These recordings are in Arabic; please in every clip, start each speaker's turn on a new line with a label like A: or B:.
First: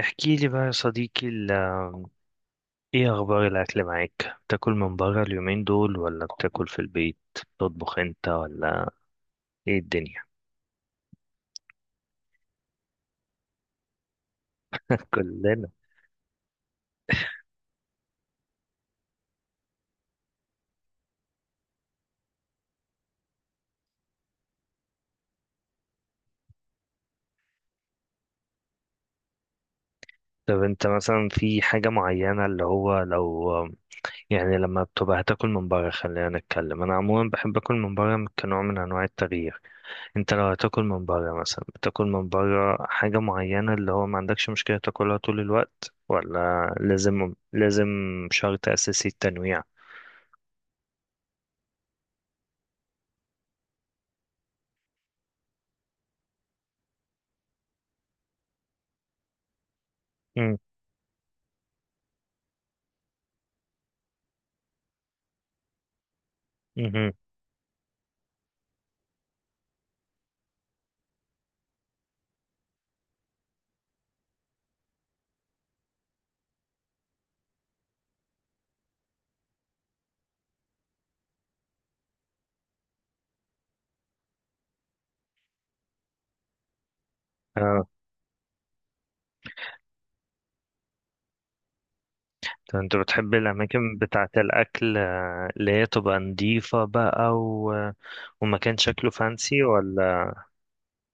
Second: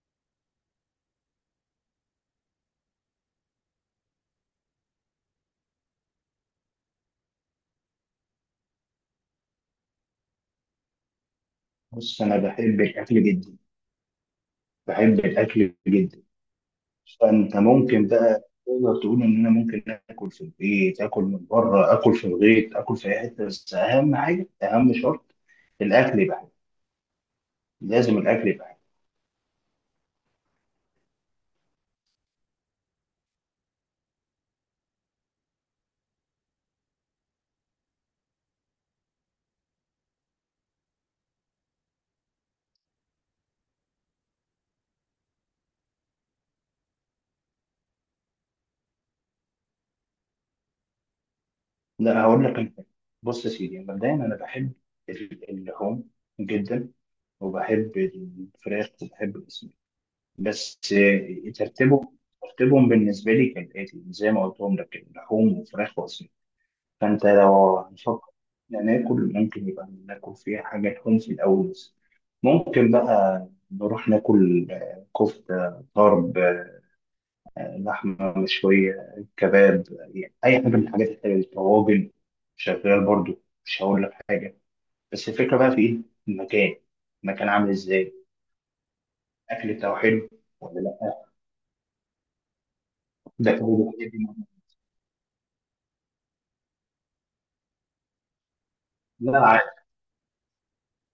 A: احكي لي بقى يا صديقي ايه اخبار الاكل معاك؟ بتاكل من بره اليومين دول ولا بتاكل في البيت؟ تطبخ انت ولا ايه الدنيا؟
B: بص، انا بحب الاكل جدا. بحب
A: كلنا.
B: الاكل جدا فانت ممكن بقى تقدر تقول ان انا ممكن اكل في البيت، اكل من بره، اكل في الغيط، اكل في اي حته. بس اهم حاجه، اهم شرط، الاكل يبقى حلو. لازم الاكل يبقى حلو
A: طب انت مثلا في حاجة معينة اللي هو لو يعني لما بتبقى هتاكل من بره، خلينا نتكلم، انا عموما بحب اكل من بره كنوع من انواع التغيير. انت لو هتاكل من بره مثلا بتاكل من بره حاجة معينة اللي هو ما عندكش مشكلة تاكلها طول الوقت، ولا لازم لازم شرط اساسي التنويع؟
B: لا هقول لك. انا بص يا سيدي، مبدئيا انا بحب اللحوم جدا، وبحب الفراخ وبحب الاسماك. بس ترتيبهم بالنسبه لي كالاتي زي ما قلتهم لك، لحوم وفراخ واسماك.
A: مم.
B: فأنت لو هنفكر ناكل، ممكن يبقى ناكل فيها حاجة تكون في الأول بس. ممكن بقى نروح ناكل كفتة طرب، لحمة مشوية، كباب، يعني أي حاجة من الحاجات الحلوة دي. طواجن شغال برضو، مش هقول لك حاجة. بس الفكرة بقى في إيه؟ المكان. المكان عامل
A: اه.
B: إزاي؟ أكل بتاعه حلو ولا لأ؟
A: طب انت بتحب
B: ده كله،
A: الاماكن
B: الحاجات دي
A: بتاعه
B: مهمة.
A: الاكل، اللي هي تبقى نضيفه بقى، ومكان شكله
B: لا،
A: فانسي
B: عادي.
A: ولا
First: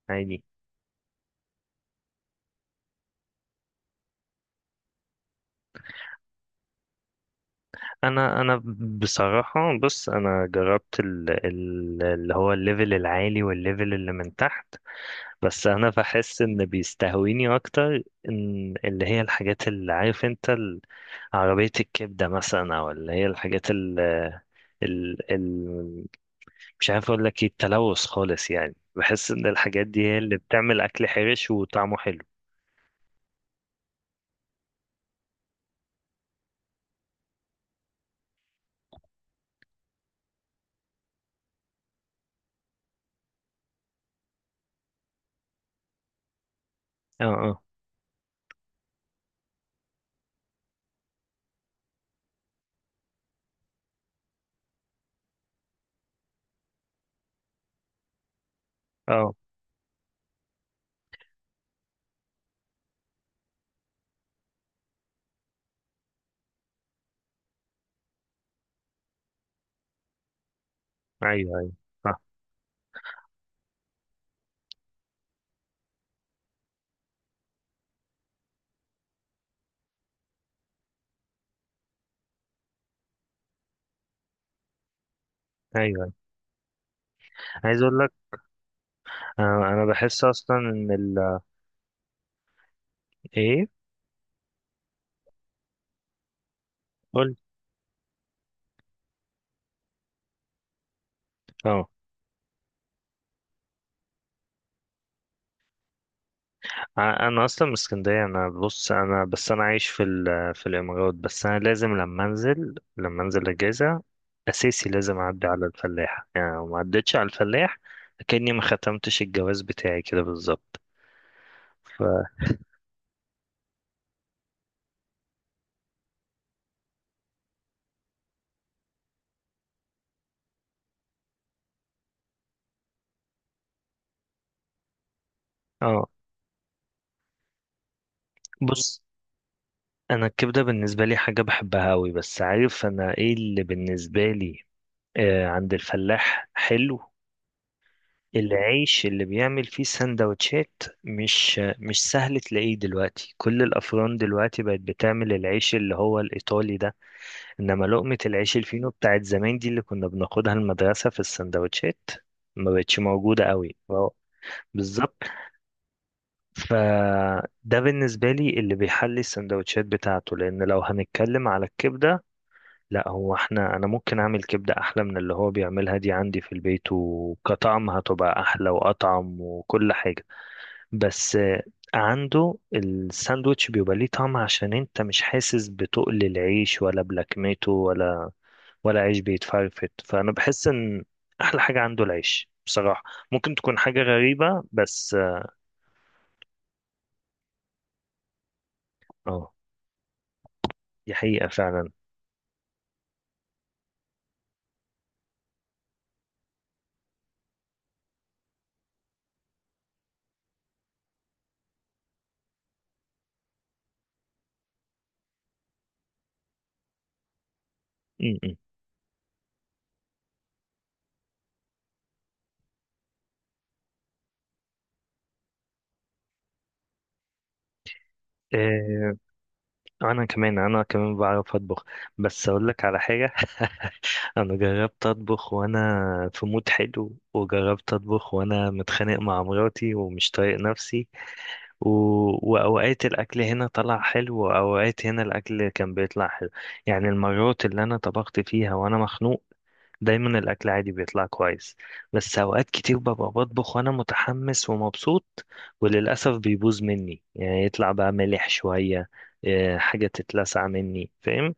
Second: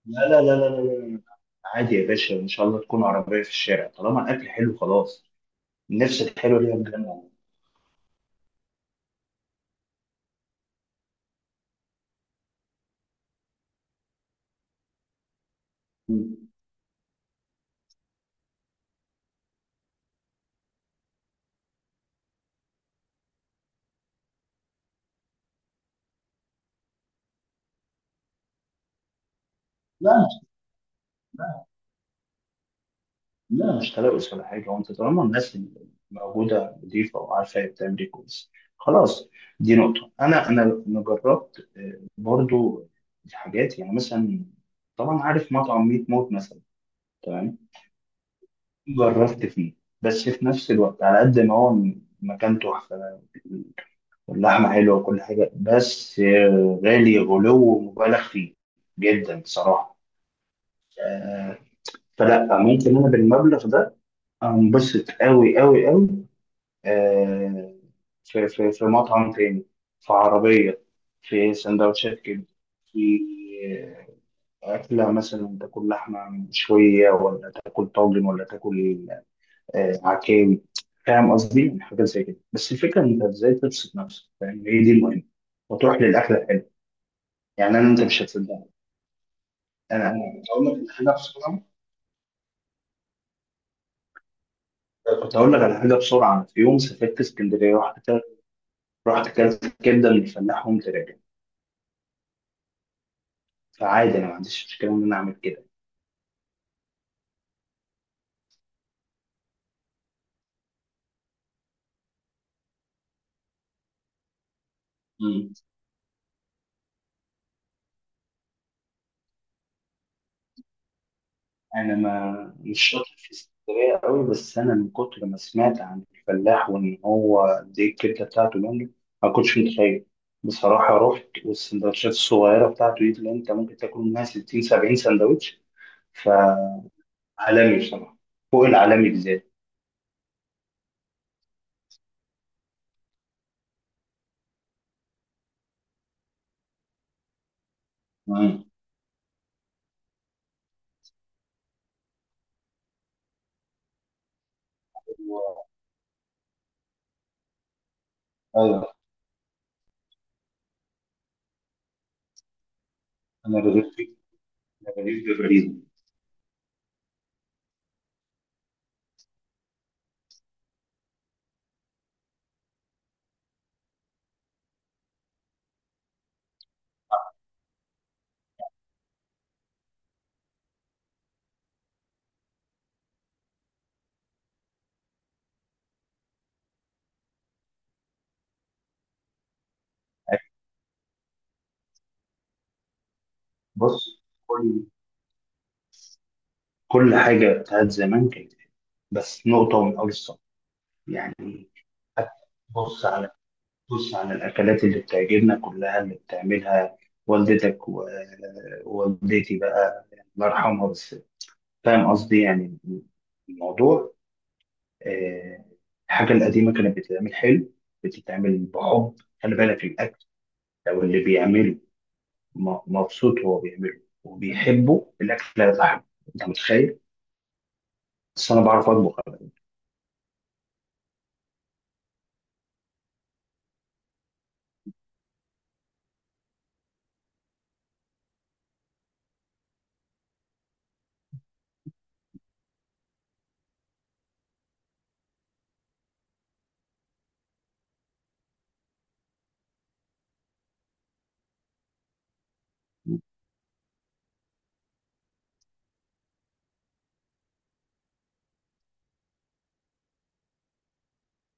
B: لا، لا،
A: عادي؟
B: لا، لا، لا، لا. لا. عادي يا باشا، إن شاء الله تكون عربية في الشارع، طالما الأكل حلو خلاص. النفس الحلوه دي بجد يعني.
A: انا بصراحه بص، انا جربت اللي هو الليفل العالي والليفل اللي من تحت، بس انا بحس
B: مم.
A: ان بيستهويني اكتر ان اللي هي الحاجات، اللي عارف انت عربيه الكبده مثلا، او اللي هي الحاجات ال... مش عارف اقول لك ايه، التلوث خالص يعني، بحس ان الحاجات دي
B: لا،
A: هي اللي
B: مش،
A: بتعمل اكل حرش
B: لا،
A: وطعمه حلو.
B: لا مش تلوث ولا حاجه. وانت طالما الناس اللي موجوده نظيفه وعارفه هي بتعمل ايه كويس، خلاص. دي نقطه. انا أنا جربت، برضو، حاجات يعني. مثلا طبعا عارف مطعم ميت موت مثلا.
A: اه،
B: تمام،
A: اه.
B: جربت فيه. بس في نفس الوقت، على قد ما هو مكان تحفه واللحمه حلوه وكل حاجه، بس غالي، غلو مبالغ فيه
A: اه.
B: جدا بصراحه. فلا ممكن انا بالمبلغ ده انبسط قوي قوي قوي. آه، في مطعم تاني، في عربية، في
A: ايوه ايوه. صح.
B: سندوتشات كده، في أكلة. مثلا تاكل لحمة مشوية، ولا تاكل طاجن، ولا تاكل عكاوي. فاهم قصدي؟ حاجات زي كده. بس الفكرة، إن أنت إزاي تبسط نفسك، فاهم؟ هي دي المهمة.
A: ايوه،
B: وتروح
A: أيوة.
B: للأكلة الحلوة. يعني
A: عايز
B: أنا،
A: اقول
B: أنت
A: لك.
B: مش هتصدقني.
A: آه انا
B: أنا
A: بحس
B: أنا كنت
A: اصلا
B: أقول لك على
A: ان
B: حاجة بسرعة.
A: ايه.
B: كنت أقول لك على حاجة بسرعة. في يوم سافرت
A: قلت.
B: اسكندرية، رحت اكلت الكبده اللي الفلاح وقمت راجع.
A: اه.
B: فعادي، انا ما عنديش مشكله ان انا اعمل كده.
A: انا اصلا من اسكندريه، انا بص، انا عايش في الامارات، بس انا لازم لما انزل اجازه اساسي لازم اعدي
B: مم.
A: على الفلاح. يعني لو ما عدتش على الفلاح كاني ما ختمتش الجواز بتاعي كده بالظبط.
B: انا
A: ف
B: ما مش شاطر في السفرية قوي، بس انا من كتر ما سمعت عن الفلاح وان هو دي الكبده بتاعته جامده، ما كنتش متخيل. بصراحه رحت، والسندوتشات الصغيره بتاعته دي اللي انت ممكن تاكل منها 60 70 سندوتش.
A: اه
B: فعالمي بصراحه، فوق
A: بص،
B: العالمي بالذات.
A: انا الكبده بالنسبه لي حاجه بحبها قوي، بس عارف انا ايه اللي بالنسبه لي؟ عند الفلاح حلو.
B: مم.
A: العيش اللي بيعمل فيه سندوتشات مش سهل تلاقيه دلوقتي. كل الافران دلوقتي بقت بتعمل
B: و-
A: العيش اللي هو الايطالي ده. انما لقمه العيش
B: ايوه،
A: الفينو بتاعت زمان دي، اللي كنا بناخدها المدرسه في السندوتشات، ما بقتش موجوده
B: انا
A: قوي
B: بدأت فيه.
A: أه،
B: أنا
A: بالظبط.
B: بجيب جبريل.
A: فده بالنسبه لي اللي بيحلي السندوتشات بتاعته، لان لو هنتكلم على الكبده، لا، هو احنا، انا ممكن اعمل كبدة احلى من اللي هو بيعملها دي عندي في البيت، وكطعم هتبقى احلى واطعم وكل حاجة. بس عنده الساندوتش بيبقى ليه طعم، عشان انت مش حاسس بتقل العيش ولا بلكمته ولا عيش بيتفرفت. فانا بحس ان احلى حاجة عنده العيش بصراحة. ممكن تكون حاجة
B: بص،
A: غريبة بس اه.
B: كل حاجة بتاعت زمان كانت حلوة. بس
A: آه،
B: نقطة من أول الصف
A: دي حقيقة
B: يعني.
A: فعلا.
B: بص على، بص على الأكلات اللي بتعجبنا كلها، اللي بتعملها والدتك ووالدتي بقى، الله يرحمها. بس فاهم قصدي يعني؟ الموضوع، آه، الحاجة القديمة كانت بتتعمل حلو،
A: م- م.
B: بتتعمل بحب. خلي بالك، الأكل لو اللي بيعمله مبسوط وهو بيعمله وبيحبه، الأكل هيطلع حلو. أنت متخيل؟ بس أنا بعرف
A: آه،
B: أطبخ.
A: انا كمان بعرف اطبخ. بس اقول لك على حاجة، انا جربت اطبخ وانا في مود حلو، وجربت اطبخ وانا متخانق مع مراتي ومش طايق نفسي، و... واوقات الاكل هنا طلع حلو، واوقات هنا الاكل كان بيطلع حلو. يعني المرات اللي انا طبخت فيها وانا مخنوق، دايما الاكل عادي بيطلع كويس، بس اوقات كتير ببقى بطبخ وانا متحمس ومبسوط، وللاسف بيبوظ مني. يعني يطلع بقى مالح شوية، إيه، حاجة تتلسع مني، فاهم؟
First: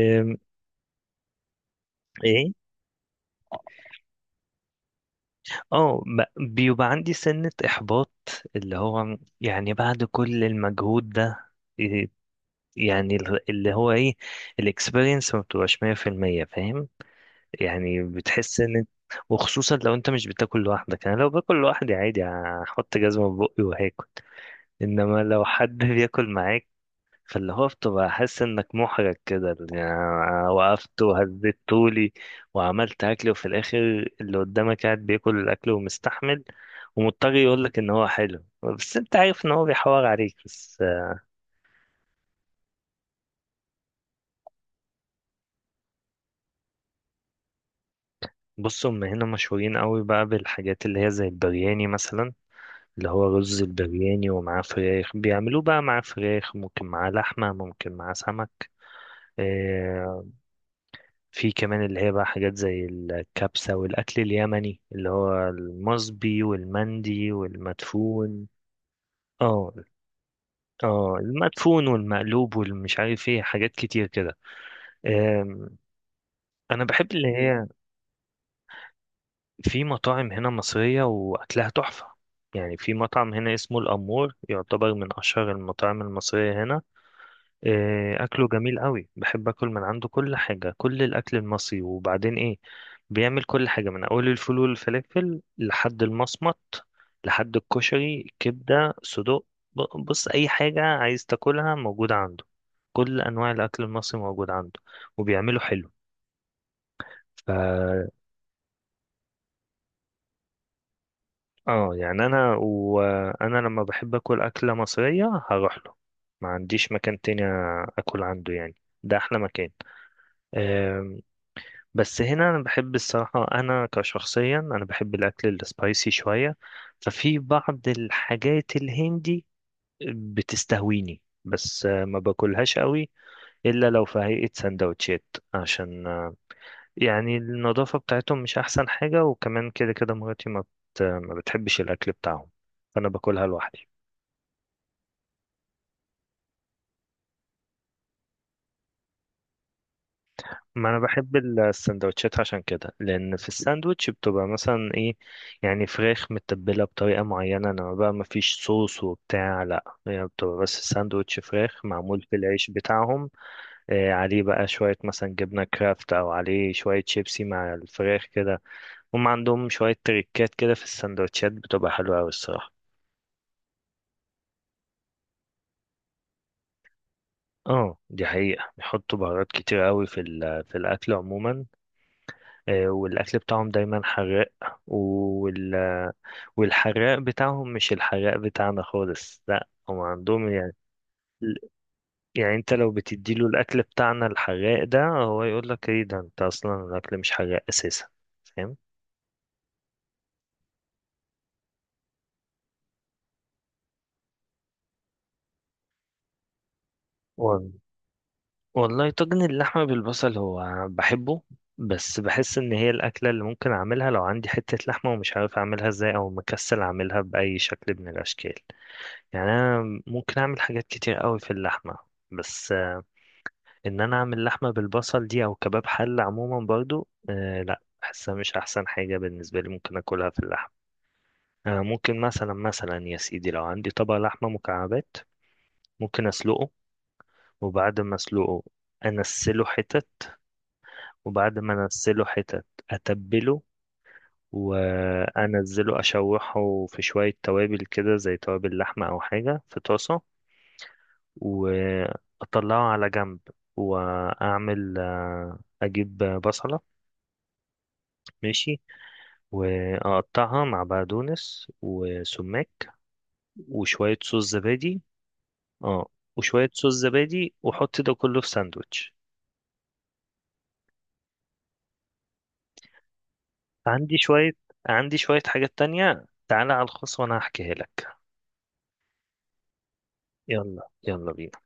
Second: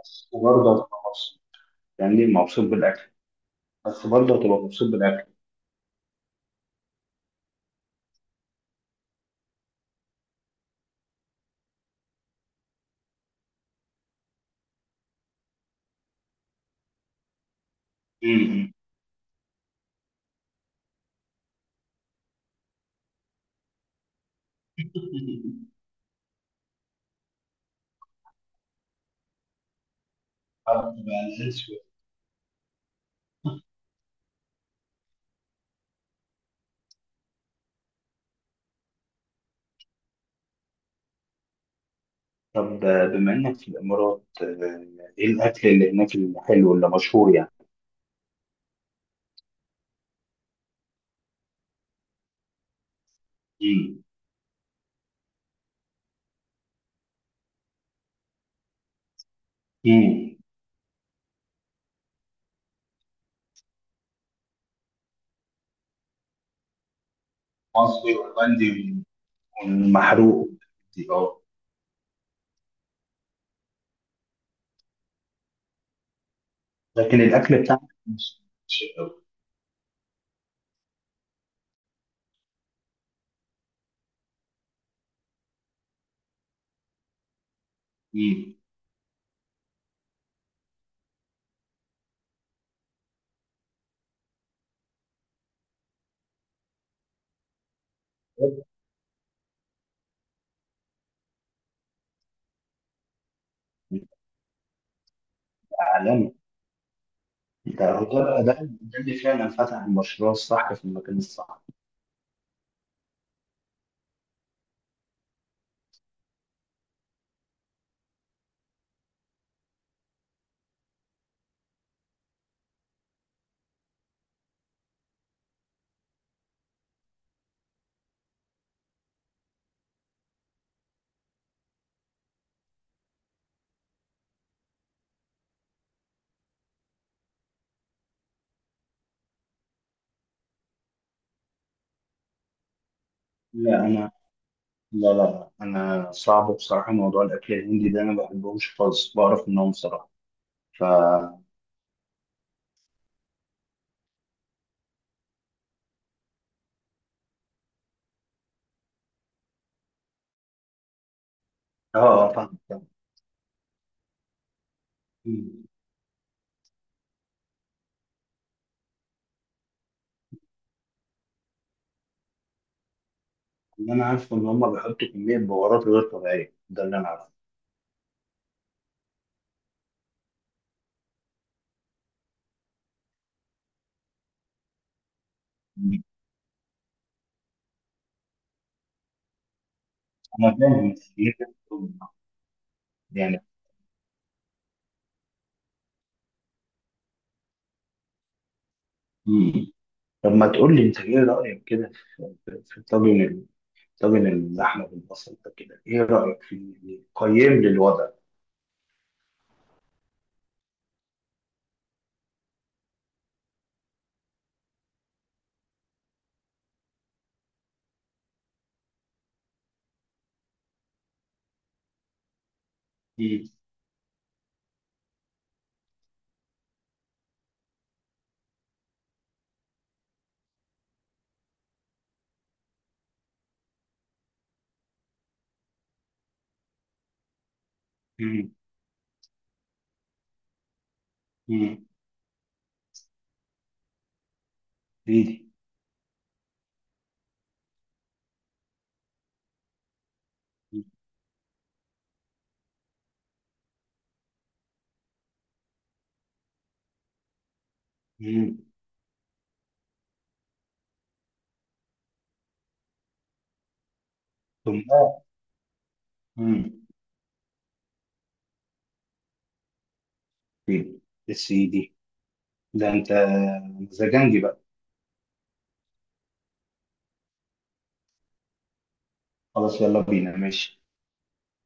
B: بس برضه هتبقى مبسوط، يعني
A: إيه.
B: مبسوط بالاكل. بس برضه هتبقى مبسوط بالاكل.
A: اه ب- بيبقى عندي سنة إحباط، اللي هو يعني بعد كل المجهود ده، إيه، يعني اللي هو ايه، الاكسبيرينس ما بتبقاش 100% فاهم، يعني بتحس
B: امم.
A: ان، وخصوصا لو انت مش بتاكل لوحدك. انا لو باكل لوحدي عادي هحط جزمة في بقي وهاكل، انما لو حد بياكل معايا، فاللي هو بتبقى حاسس انك محرج كده. يعني أنا
B: طب،
A: وقفت وهزيت طولي وعملت اكل، وفي الاخر اللي قدامك قاعد بياكل الاكل ومستحمل، ومضطر يقول لك ان هو حلو بس انت عارف ان هو بيحور عليك بس.
B: طب بما انك في الامارات، ايه الاكل اللي هناك الحلو اللي مشهور يعني؟
A: بص، هم هنا مشهورين قوي بقى بالحاجات اللي هي زي البرياني مثلا، اللي هو رز
B: امم.
A: البرياني ومعاه فراخ، بيعملوه بقى معاه فراخ، ممكن معاه لحمة، ممكن معاه سمك آه،
B: امم.
A: في كمان اللي هي بقى حاجات زي الكبسة والأكل اليمني اللي هو المصبي والمندي
B: مصري
A: والمدفون.
B: وهولندي.
A: اه.
B: والمحروق. دي
A: اه،
B: اه.
A: المدفون والمقلوب والمش عارف ايه، حاجات كتير كده. أم، انا بحب
B: لكن
A: اللي
B: الاكل
A: هي،
B: بتاعنا مش، مش قوي.
A: في مطاعم هنا مصرية واكلها تحفة. يعني في مطعم هنا اسمه الأمور يعتبر من أشهر المطاعم المصرية هنا. إيه، اكله
B: امم.
A: جميل قوي، بحب اكل من عنده كل حاجه، كل الاكل المصري، وبعدين ايه، بيعمل كل حاجه من اول الفول والفلافل لحد المصمت، لحد الكشري، كبده صدوق. بص، اي حاجه عايز تاكلها موجوده عنده. كل انواع الاكل المصري موجود عنده، وبيعمله حلو.
B: عالمي.
A: ف
B: ده هو ده. ده اللي فعلا فتح المشروع الصح في المكان الصح.
A: اه يعني انا، لما بحب اكل اكله مصريه هروح له. ما عنديش مكان تاني اكل عنده يعني، ده احلى مكان. بس هنا انا بحب الصراحه، انا كشخصيا انا بحب الاكل السبايسي شويه، ففي بعض الحاجات الهندي بتستهويني، بس ما باكلهاش قوي الا لو في هيئه سندوتشات، عشان يعني النظافه بتاعتهم مش احسن حاجه، وكمان كده كده مراتي ما بتحبش الاكل بتاعهم، فانا باكلها
B: لا
A: لوحدي.
B: انا، لا لا، انا صعب بصراحه موضوع الاكل الهندي ده. انا ما بحبهمش خالص، بعرف منهم بصراحه. ف
A: ما انا بحب
B: اه،
A: السندوتشات عشان كده، لان في الساندوتش بتبقى مثلا ايه، يعني فراخ متبله بطريقه معينه، انما بقى ما فيش صوص وبتاع، لا، هي بتبقى بس ساندوتش فراخ معمول في
B: فاهم
A: العيش
B: فاهم.
A: بتاعهم. آه، عليه بقى شويه مثلا جبنه
B: مم.
A: كرافت، او عليه شويه شيبسي مع الفراخ كده. هم عندهم شويه تريكات كده في السندوتشات بتبقى حلوه قوي الصراحه.
B: اللي انا عارفه ان هم بيحطوا كميه بهارات غير طبيعيه، ده اللي انا عارفه.
A: اه، دي حقيقة، بيحطوا بهارات كتير قوي في الأكل عموما. آه، والأكل بتاعهم دايما حراق، وال...
B: مم.
A: والحراق بتاعهم مش الحراق بتاعنا خالص، لا هم عندهم
B: انا
A: يعني،
B: فاهم
A: يعني انت لو
B: يعني.
A: بتديله الأكل بتاعنا الحراق ده، هو يقول لك ايه ده، انت أصلا الأكل مش حراق أساسا، فاهم؟
B: مم. طب ما تقول لي انت ايه رايك كده في طاجن، طاجن اللحمه بالبصل ده كده، ايه رايك فيه؟ يعني قيم لي
A: وال-
B: الوضع.
A: والله طاجن اللحمة بالبصل هو بحبه، بس بحس ان هي الأكلة اللي ممكن أعملها لو عندي حتة لحمة ومش عارف أعملها ازاي، أو مكسل أعملها بأي شكل من الأشكال. يعني أنا ممكن أعمل حاجات كتير قوي في اللحمة، بس
B: مم.
A: ان انا اعمل لحمه بالبصل دي او كباب حله عموما برضو آه، لا بحسها مش احسن حاجه بالنسبه لي ممكن اكلها في اللحم. آه، ممكن مثلا، يا سيدي، لو عندي طبق لحمه مكعبات، ممكن اسلقه، وبعد ما
B: مم.
A: اسلقه انسله حتت، وبعد ما
B: مم.
A: انسله حتت اتبله،
B: ايدي.
A: وانزله اشوحه في شويه توابل كده زي توابل لحمه او حاجه في طاسه، واطلعه على جنب، واعمل اجيب بصله،
B: مم.
A: ماشي، واقطعها مع بقدونس وسماق، وشوية صوص
B: ثم.
A: زبادي. اه، وشوية
B: مم.
A: صوص زبادي واحط ده كله في ساندوتش.
B: إيدي. يا سيدي، ده انت
A: عندي
B: مزاجنجي
A: شوية
B: بقى.
A: عندي شوية حاجات تانية، تعالى على الخاص وانا هحكيها لك.
B: خلاص، يلا بينا. ماشي.
A: يلا يلا بينا.